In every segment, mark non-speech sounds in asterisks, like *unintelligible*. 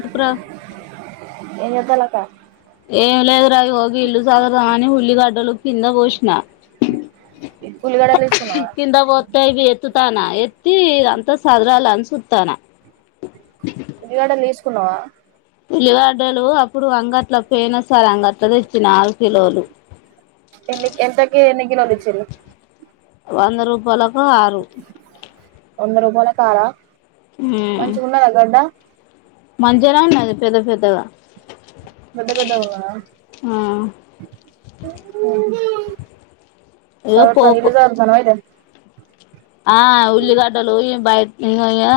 చెప్పురా ంది వెనకాల కా ఏమి లేద్ర అగ హ ఇళ్ల్ సగ అని హుల్లి గాడ్డలు కింద బశిన ఉల్లిగడ్డలు తీసుకున్నావా కింద పోతా ఇ బ ఎత్తనా ఎత్తి అంత సాజరాాల అన్ సతానా ఉల్లిగడ్డ తీస కున్నా పెల్లిగడ్డ అప్పుడు అంగట్ల పోయిన సరే అంగట్ల ఆరు కిలోలు ఎ ఎంతకే ఎన్ని కిలోలు ఇచ్చిన్రు వంద రూపాయలకు ఆరు వంద రూపాయలకు ఆరు ఆ మంచగుండాల గడ్డా మంచిగానే ఉన్నాది పెద్ద పెద్దగా పెద్ద పెద్దగా ఉన్నారా ఆ ఇగో సావర్థని పోపు ఇలు సావథానాయిద ఆ ఉల్లిగడ్డలు బయ ఇ ఇ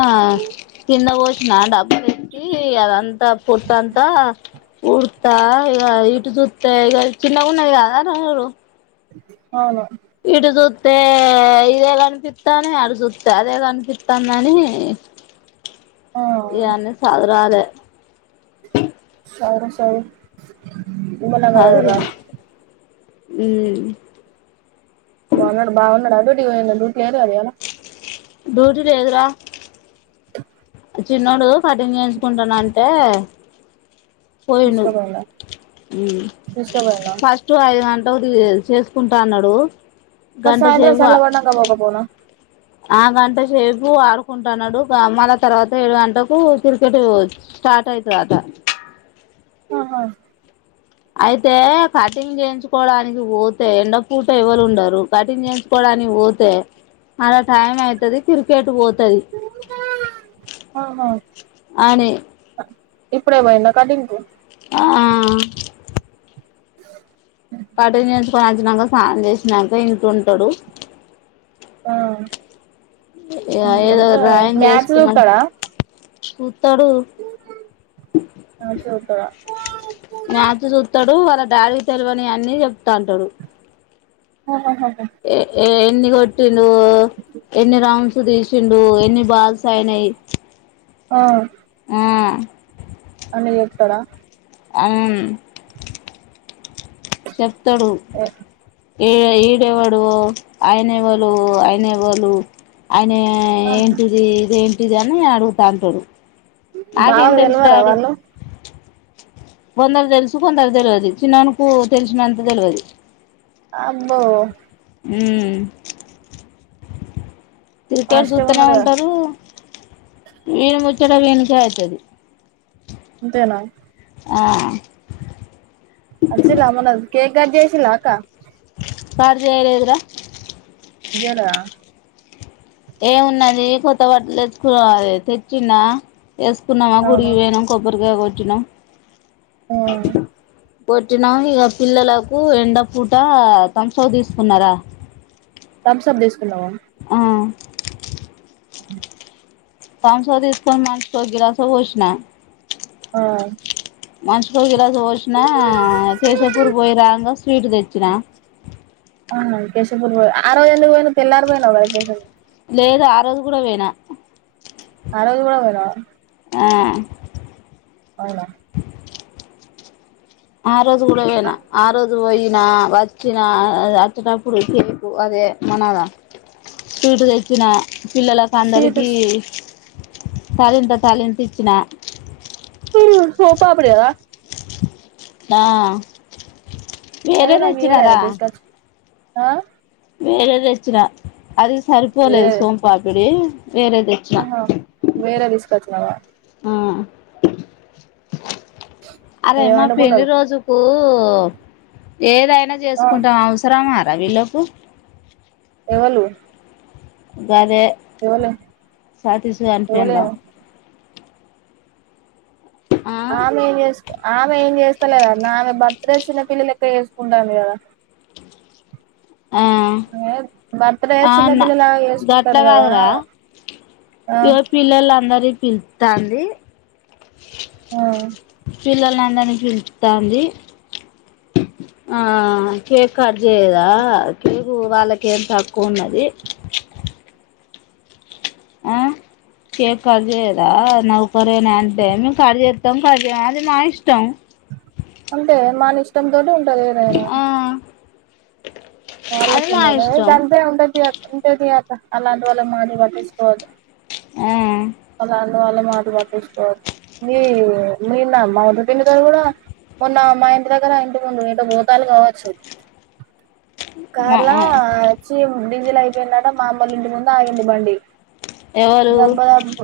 కిన్న వచ్చిన డబ్బా తెసి అదంతా పొట్టు అంత ఉడతా ఇ ఇటు తత్ ఇ చిన్నగా ఉన్న ఇ అ అ ఇటు జు తే ఇదే కనిపిస్తా అదే అడు చూస్త అదే కనిపితంది అని ఆ ఎన్ని సాదర లే సర సర ఉమ్మలగర్ ఉమ్ బాగున్నాడు బాగున్నాడు అ డ్యూటే పోయిండు డ్యూటే డ్యూటీ *unintelligible* లేదురా చిన్నోడు పఠం చేయించుకుంటాన అంటే పోయిండు తీసుకుపోయిండా ఉమ్ తీసుకుపోయిండా ఫస్ట్ హ్మ్మ్ అఐ ది చేసుకుంటా అన్నాడు మా గంట సాయంత్రం సేపు సల పడ్నక పోక పోనా ఆ గంట సేపు ఆడుకుంటున్నాడు గ మళ తర్వాత ఏడు గంటకు క్రికెట్ స్టార్ట్ అయితదట ఆహా అయితే కటింగ్ చేయించుకోడానికి పోతే ఎండపూట ఎవరు ఉండరు కటింగ్ చేయించుకోడానికి పోతే అలా టైం అయితాది క్రికెట్ పోతుది ఆహా ఇపుడే పాయిండా కటింగ్కు ఆ *unintelligible* కటింగ్ చేయించుకొని వచ్చినక స్నానం చేసినక ఇంట్లో ఉంటడు ఆ ఏదో ఇంకేంటే డ్రాయింగ్ మ్యాచ్ వేసుకున్నాడు చూస్తాడా చుతాడు ఆ చూత్తడా మ్యాచ్ చూతాడు వా డాడీ తెలవని అన్ని చెప్తా ఉంటాడు ఆ ఏ ఏ ఎన్ని కోటిన్రు ఎన్ని రౌండ్స్ ఎని తిసిండు ఎన్ని బాల్స్ అయినయ్ ఆ అని చెప్తాడా ఆవును చెప్తాడు ఏ ఈ ఈడేవాడువో ఆయనేవాళ్ళు ఆయనేవాళ్ళు ఆయ ఏయ్ ఏంటిది ఇదే ఇది అని అడుగు తాంటడు బావ కు తేల్వద వాళు కొందరు తెలుసు కొందరు తెలియదు చినొనుకు తెలిసినంత తెలియదు అబ్బో హ్మ్ క్రికెట్ ఫాస్ట్గా చూస్తూనే ఉన్నడుగా ఉంటారు విని ముచ్చట వినికే అయితది అంతేనా ఆ అచిరామనరు కేక్ కట్ చేసలా అకా కట్ చేయలేదు ర ఎలా ఏమున్నది కొత్త బట్లు తెచ్చుకోవాలి తెచ్చిండ వేసుకున్నామా అవును గుడికి పోయినం కొబ్బరికాయ కొట్టి తినం ఆ కోటినాం ఇక పిల్లలకు ఎండ పూట తుమ్బసప్ తీసుకున్నారా థమ్స్ అప్ తీసుకున్నావా? ఆ అవును కౌంస తీసుకని మనిషికో గిలాస పోసిన ఆ మనిషికో గిలాస పోసినా, కేశవపూర్ పోయిరాంగ స్వీట్ తెచ్చిన. ఆ కేశవపూర్ పోయి ఆ రోజు ఎందుకు పోయినవ్, తెళ్లారి పోయినవ్ కదా కేశవపూర్. లేదు ఆరోజు కూడా వొయినా. ఆరోజు కూడా పోయినవా? ఆ అవునా ఆ రోజు కూడ వొయిన ఆ రోజు వొయినా వ చ్చిన అచ్చెటప్పుడు సేపు అదే మన స్వీట్ తెచ్చిన. పిల్లలకు స్వీట్ అందరికీ తలింత, తలింత ఇచ్చిన. సొంపాపిడి గదా? ఆ అదే నేనే నాకు ఇయ్యలేదా తెచ్చినరా తీసుకొచ్చి ఆ వేరే దెచ్చిన అది సరిపోలేదు సోంపాపిడి. వేరే తెచ్చిన ఆ హా వేరేదిసు తెచ్చినవా మ్మ్ అరే ఏం మా పెండ్లి వండుకున్నరు రోజుకూ కూ ఏదై న ఆ చేసుకుంటం అంసరమ రా వీళ్లకు ఎవళు గదే సతీష్ గాని పెండ్లం ఎవలేమో ఆ మేం చే ఆమె ఏం చేస్తలేదట్నా, ఆమె బర్త్డే చిన్నపిల్లలెక్క చేసుకుంటాది కదా ఆ ఆమె బర్త్డే ఆ చిన్న అన్న పిల్లలాగా చేసుకుంటారు గట్గ కదా కాదురా ఆ ఇగ పిల్లలందరి పిత్తాంది ఆ పిల్లల్ని అందరిని పిల్స్తాంది. ఆ కేక్ కట్ చేయదా, కేక్ వాళ్ళకి ఏం తక్కువ ఉన్నది. ఆ కేక్ కట్జేయదా నౌకరేనే అంటే, మేం కట్ చేత్తం కట్ చెయం అది మా ఇష్టం. అంతే మనిష్టం తోటి ఆ *unintelligible* అది మా ఇష్టం తప్పేముంది చేస్ ఉంటది అక్క అలాంటి వాళ్ళ మాటలు పట్టించుకోవద్దు ఆ అలాంటి వాళ్ళ మాటలు పట్టించకోవద్దు. మీ మీ నా మా ద పిన్నీ గారు కూడా మొన్న మా ఇంటి దగ్గర ఇంటి ముందు ఇంత భూతాలు కావచ్చు మా కార్లా వచ్చి డీజిలు అయిపోయిందంటా మా అమ్మ వాళ్ళింటి ముందు ఆగింది బండి ఎవరు దొబ్బ లేక పో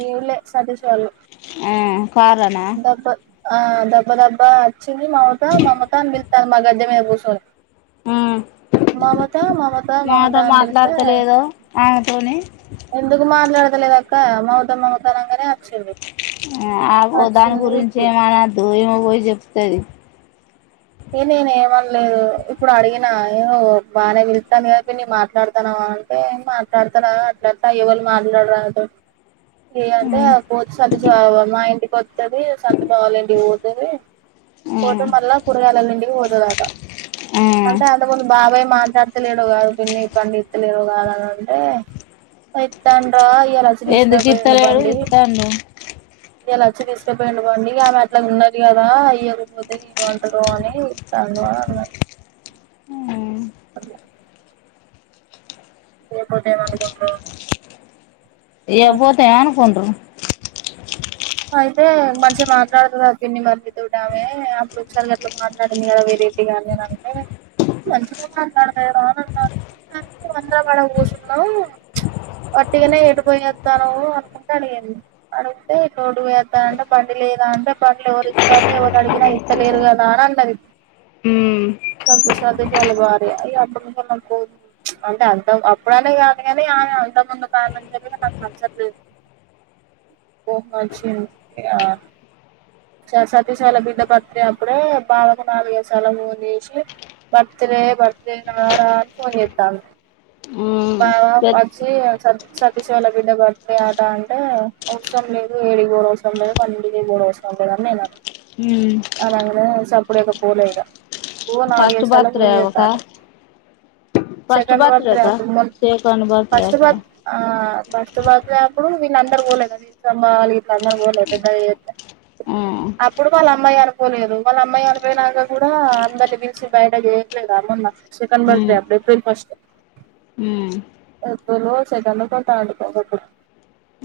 ఈవులే సతీష్ గారు ఆ కారులోనా ఆ దబ్బ దబ్బ చి మమత మమతా అని పి ధర్మ గడ్డనే కూసో మ్మ్ మమత మాతో అని పిలిత్తే మాట్లాడతలేదో ఆమెతోని ఎందుకు మాట్లాడుతలే క మమత మమత అనంగనే ఆగు దాని గురించి ఇప్పుడు ఏమనద్దు ఈమె పోయి చెప్తది ఏ నేను ఏమనలేదు ఇప్పుడు అడిగినా ఏ బానే పిలుత్తాంది కాబట్టి నేను మాట్లాడతానవ అంటే మాట్లాడతార అట్లెట్ల ఎవళు మాట్లాడరా ఏందే ఆ బొచ్చు అది మా ఇంటి కొచ్ పోతది సంతు బావలింటికి పోతది ఆ పోతే మల్ల చుట్టాలొల్లింటికి పోతాదంట ఆ అంటే అంతకు ముందు బాగా పోయి మాట్లాడుతలేవు కదా పిన్ని కన్పిత్తలేవు కదా అని అంటే ఇత్తాండ్రో ఎందుకు ఇత్తలేడు ఇత్తాండు ఇయ్యాల వచ్చి తీసుకుపోయిండు బండి ఇగ ఆమె అట్లా ఉన్నది కదా ఇయ్యకపోతే గో అని హ్మ్మ్ అదే ఇయకుంటే ఏం అనుకుంటారో ఇయ్యకపోతే అనుకుంటారు హ అయితే మంచిగా మాట్లాడుతుద పిన్ని మరిది తోటి ఆమె అప్పుడు ఒకసారి అట్లా మాట్లాడింది కదా వేరేటిగా అనీ నేను అంటే మంచిగా మాట్లాడతాది రా అని అన్నాను కానీ అందరం అడ కూర్చున్నాం వట్టిగానే ఎటు పోయేస్తానవ్ అనుకుంటా అడిగింది అడిగీతే రోడ్డుపోయి వస్త అంటే బండి లేద అంటే బండ్లు ఎవరు ఇస్తారు ఎవరు అడిగినా ఇస్తలేరు కదా అని అన్నది సందీప్ వాళ్ళ భార్య అప్పుడు ను పో అంటే అంత అప్పుడ అనే కాదు కాని ఆమే అంతకు ముందు కారణం నాకు నచ్చట్లేదు. *unintelligible* సతీశాల బిడ్డ బర్త్డే అప్పుడే బావకు నాలుగేసాల ఫోన్ చేసి బర్త్డే బర్త్డే రా రా అని ఫోన్ చెత్తంది. బావ వచ్చి సరుకు సతీష్ వాళ్ళ బిడ్డ బర్త్డే అట అంటే అవసరం లేదు నువ్వు ఏడికి పోవుడు అవసరం లేదు వాళ్ళింటి కే పోవుడు అవసరం లేదు అని నేను అన్న అనంగనే సప్పుడిక పోలేఇక ఓ నాలుగు ఫస్ట్ ఐదుసార్లు బర్త్డే ఫోన్ ఒక చెత్తండు first second birth birthday day కా అప్పుడు మొన్న సెకండ్ బర్త్డే ఫస్ట్ కా బర్త్ ఆ ఫస్ట్ బర్త్డే అప్పుడు వీళ్ళు అందరు పోలేదు *inaudible* ఆ ఉమ్ అప్పుడు వాళ్ళ అమ్మాయి అనుకోలేదు వాళ్ళ అమ్మాయి కూడా అనిపోయినాక కూడా అందరిని పిలిచి బయట చేయట్లేద మొన్న సెకండ్ బర్త్ ఉమ్ డే అప్పుడు ఏప్రిల్ ఫస్ట్ ఉమ్ ఏప్రిల్ ఒ సెకండ్ కొ థర్డ్ కో ఒకఅప్పుడు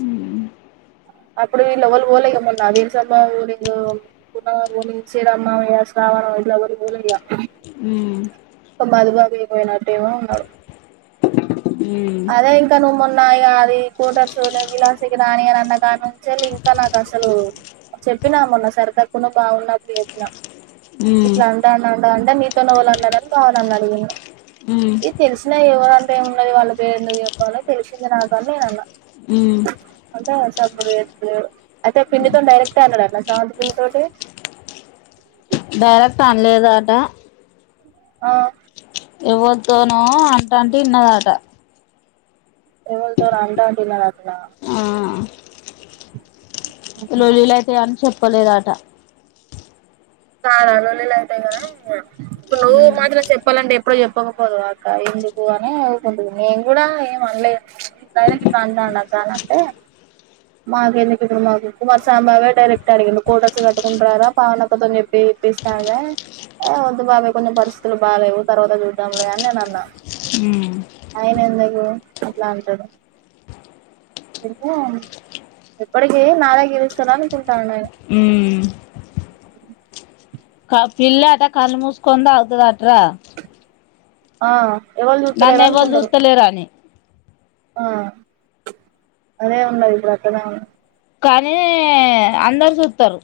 ఉమ్ అప్పుడు వీళ్ళఎవళ్ళు పోలే ఇక మొన్న వీలస్వామి మావయ్య *unintelligible* శ్రీరామ్ మావయ్య శ్రావణు పోలయ్యా ఒక మధుబాబు పోయినట్టేమో ఉన్నాడు. ఉమ్ అదే ఇంకా నువ్వు మొన్న ఆ అది ఫోటోస్ విలాసకి రాని అని అన్న కాని నుంచి ఇంకా నాకు అసలు చెప్పినా మొన్న సరిదకున బాగున్నట్డు చెప్పినా ఇట్లా అంటా అంట అంటే మీతోనే వాళ్ళు అన్నాడని బాగున్నాన్నని అడిగింది ఉమ్ ఇది తెలిసినా ఎవరంటే ఏ ఉన్నది వాళ్ళ నేను ఎందుకు చెప్పాలో తెలిసింది నాకు అని అన్నా ఉమ్ అంటే సప్పుడు చేస్తలే అయితే పిన్నీ తో డైరెక్ట్ అన్నడంట స్రవంతి పిన్ని తోటి దరక్ పనిలేదు అట ఆ ఎవల్తోనో అంటంటే ఇన్నదాట ఎవల్తోనో అంటంటే విన్నడటన లోళ్ళులు అయితే అని చెప్ప పోలేదట కాలవలవల్ల లేట్ ఐందన ఇప్పుడు నువ్వు ఉమ్ మాత్రం చెప్పాలంటే ఎప్పుడ చెప్పకపోదువ అక్క ఎందుకు అని ఊకుంటుంది నేను కూడా ఏం అనలేదు అక్క అని *unintelligible* అంటే మాకు ఎందుకు ఇప్పుడు మాకు కుమార్స్వామి బావే డైరెక్ట్ అడిగిడు కోటర్స్ కట్టుకుంటారా పావనక్కతోని చెప్పి ఇవి ఇప్పిస్తాలే వద్దు బాగా కొంచెం పరిస్థితులు బాగాలేేవు తర్వాత చూద్దాంలే అని నేను అన్నా ఉమ్ ఆయిన ఎందుకు ఇట్లా అంటడు *unintelligible* ఎప్పటికి నాదే గెలుస్తాను అనుకుంటాడ నేను ఉమ్ క పిల్లి అట కళ్ళు మూసుకొని తగుతదట రా. ఆ ఎవరు నన్ను చూస్తలేరు ఎవళు అనుకుంటారు చూత్తలేరాని ఆ అదే ఉన్నాది ఇప్పుడు అక్కడనే ఉం కానీ అందరు చూత్తరు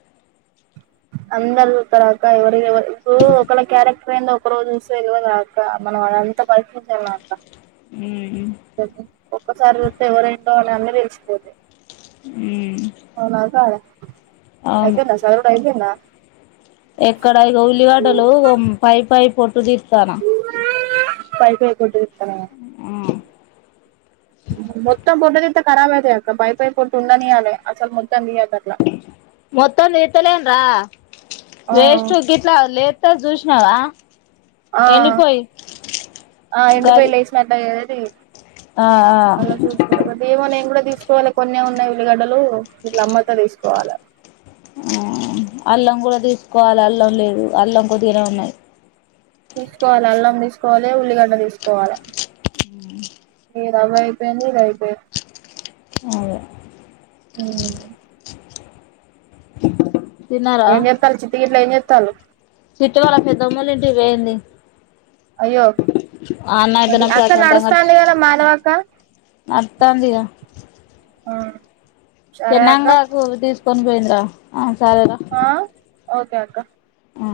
అందరు చూత్తరక్క ఎవరికి ఎవరు ఇప్పుడు ఒకల్లా క్యారెక్టర్ ఎందో ఒకరోజు చూస్తే తెలవదా అక్క మనం అంతా పరిక్షించామ అక్క. మ్మ్ ఒక్కసారి కొడితే ఎవరెంటో అని అన్నీ తెలిసిపోతాయ్ మ్మ్ ఆనాకా అవును అయతేనాస అయిపోయిందా ఎక్కడ ఇగో ఉల్లిగడ్డలు పై పై పొట్టు తీ చానా పైపై ఫోటో తీత్తనా మొత్తం ఫోటోతీత్తే కరాబైతాయ్ అక్క పై పై పొట్టు ఉండనీయాలే అసలు మొత్తం తీయకట్ల. మొత్తం తీత్తలేను రా ఆ వేస్ట్ గిట్లా లేత జూస్ *unintelligible* నావ ఆ ఆ ఎండిపోయి గది లేసినట్టు అయ్యాయి టేప్ ఆ ఆ అలా చూసుకో *unintelligible* ఏమో నేను కూడా తీ చూల్లా కొన్నే ఉన్నాయి ఉల్లిగడ్డలు ఇట్లా అమ్మితే తీసుకోవాలే. ఆ అల్లం కూడా తీసుకోవాలి అల్లం లేదు అల్లం కొద్దిగనే ఉన్నాయి. తీసుకోవాలి అల్లం తీసుకోవాలి ఉల్లిగడ్డ తీసుకోవాల ఈ రవ్వ అయిపోయింది ఇది అయిపోయింది అదే ఉం తిన్నారా ఎం చెత్తాళ్ళు చిట్టి గిట్ల ఏం తలు చిట్టి వాళ్ళ పెద్దమ్మలు ఇంటికి పోయింది అయ్యో ఆన్నయితేనే అక్క ప్రశాంతంగా నడుస్తుంది కద మాన్ వాక్క అత్తంది ఇగ చెనాంగా ద కొన్ పోయింది ర ఆ ఒకే ఒకే ఆ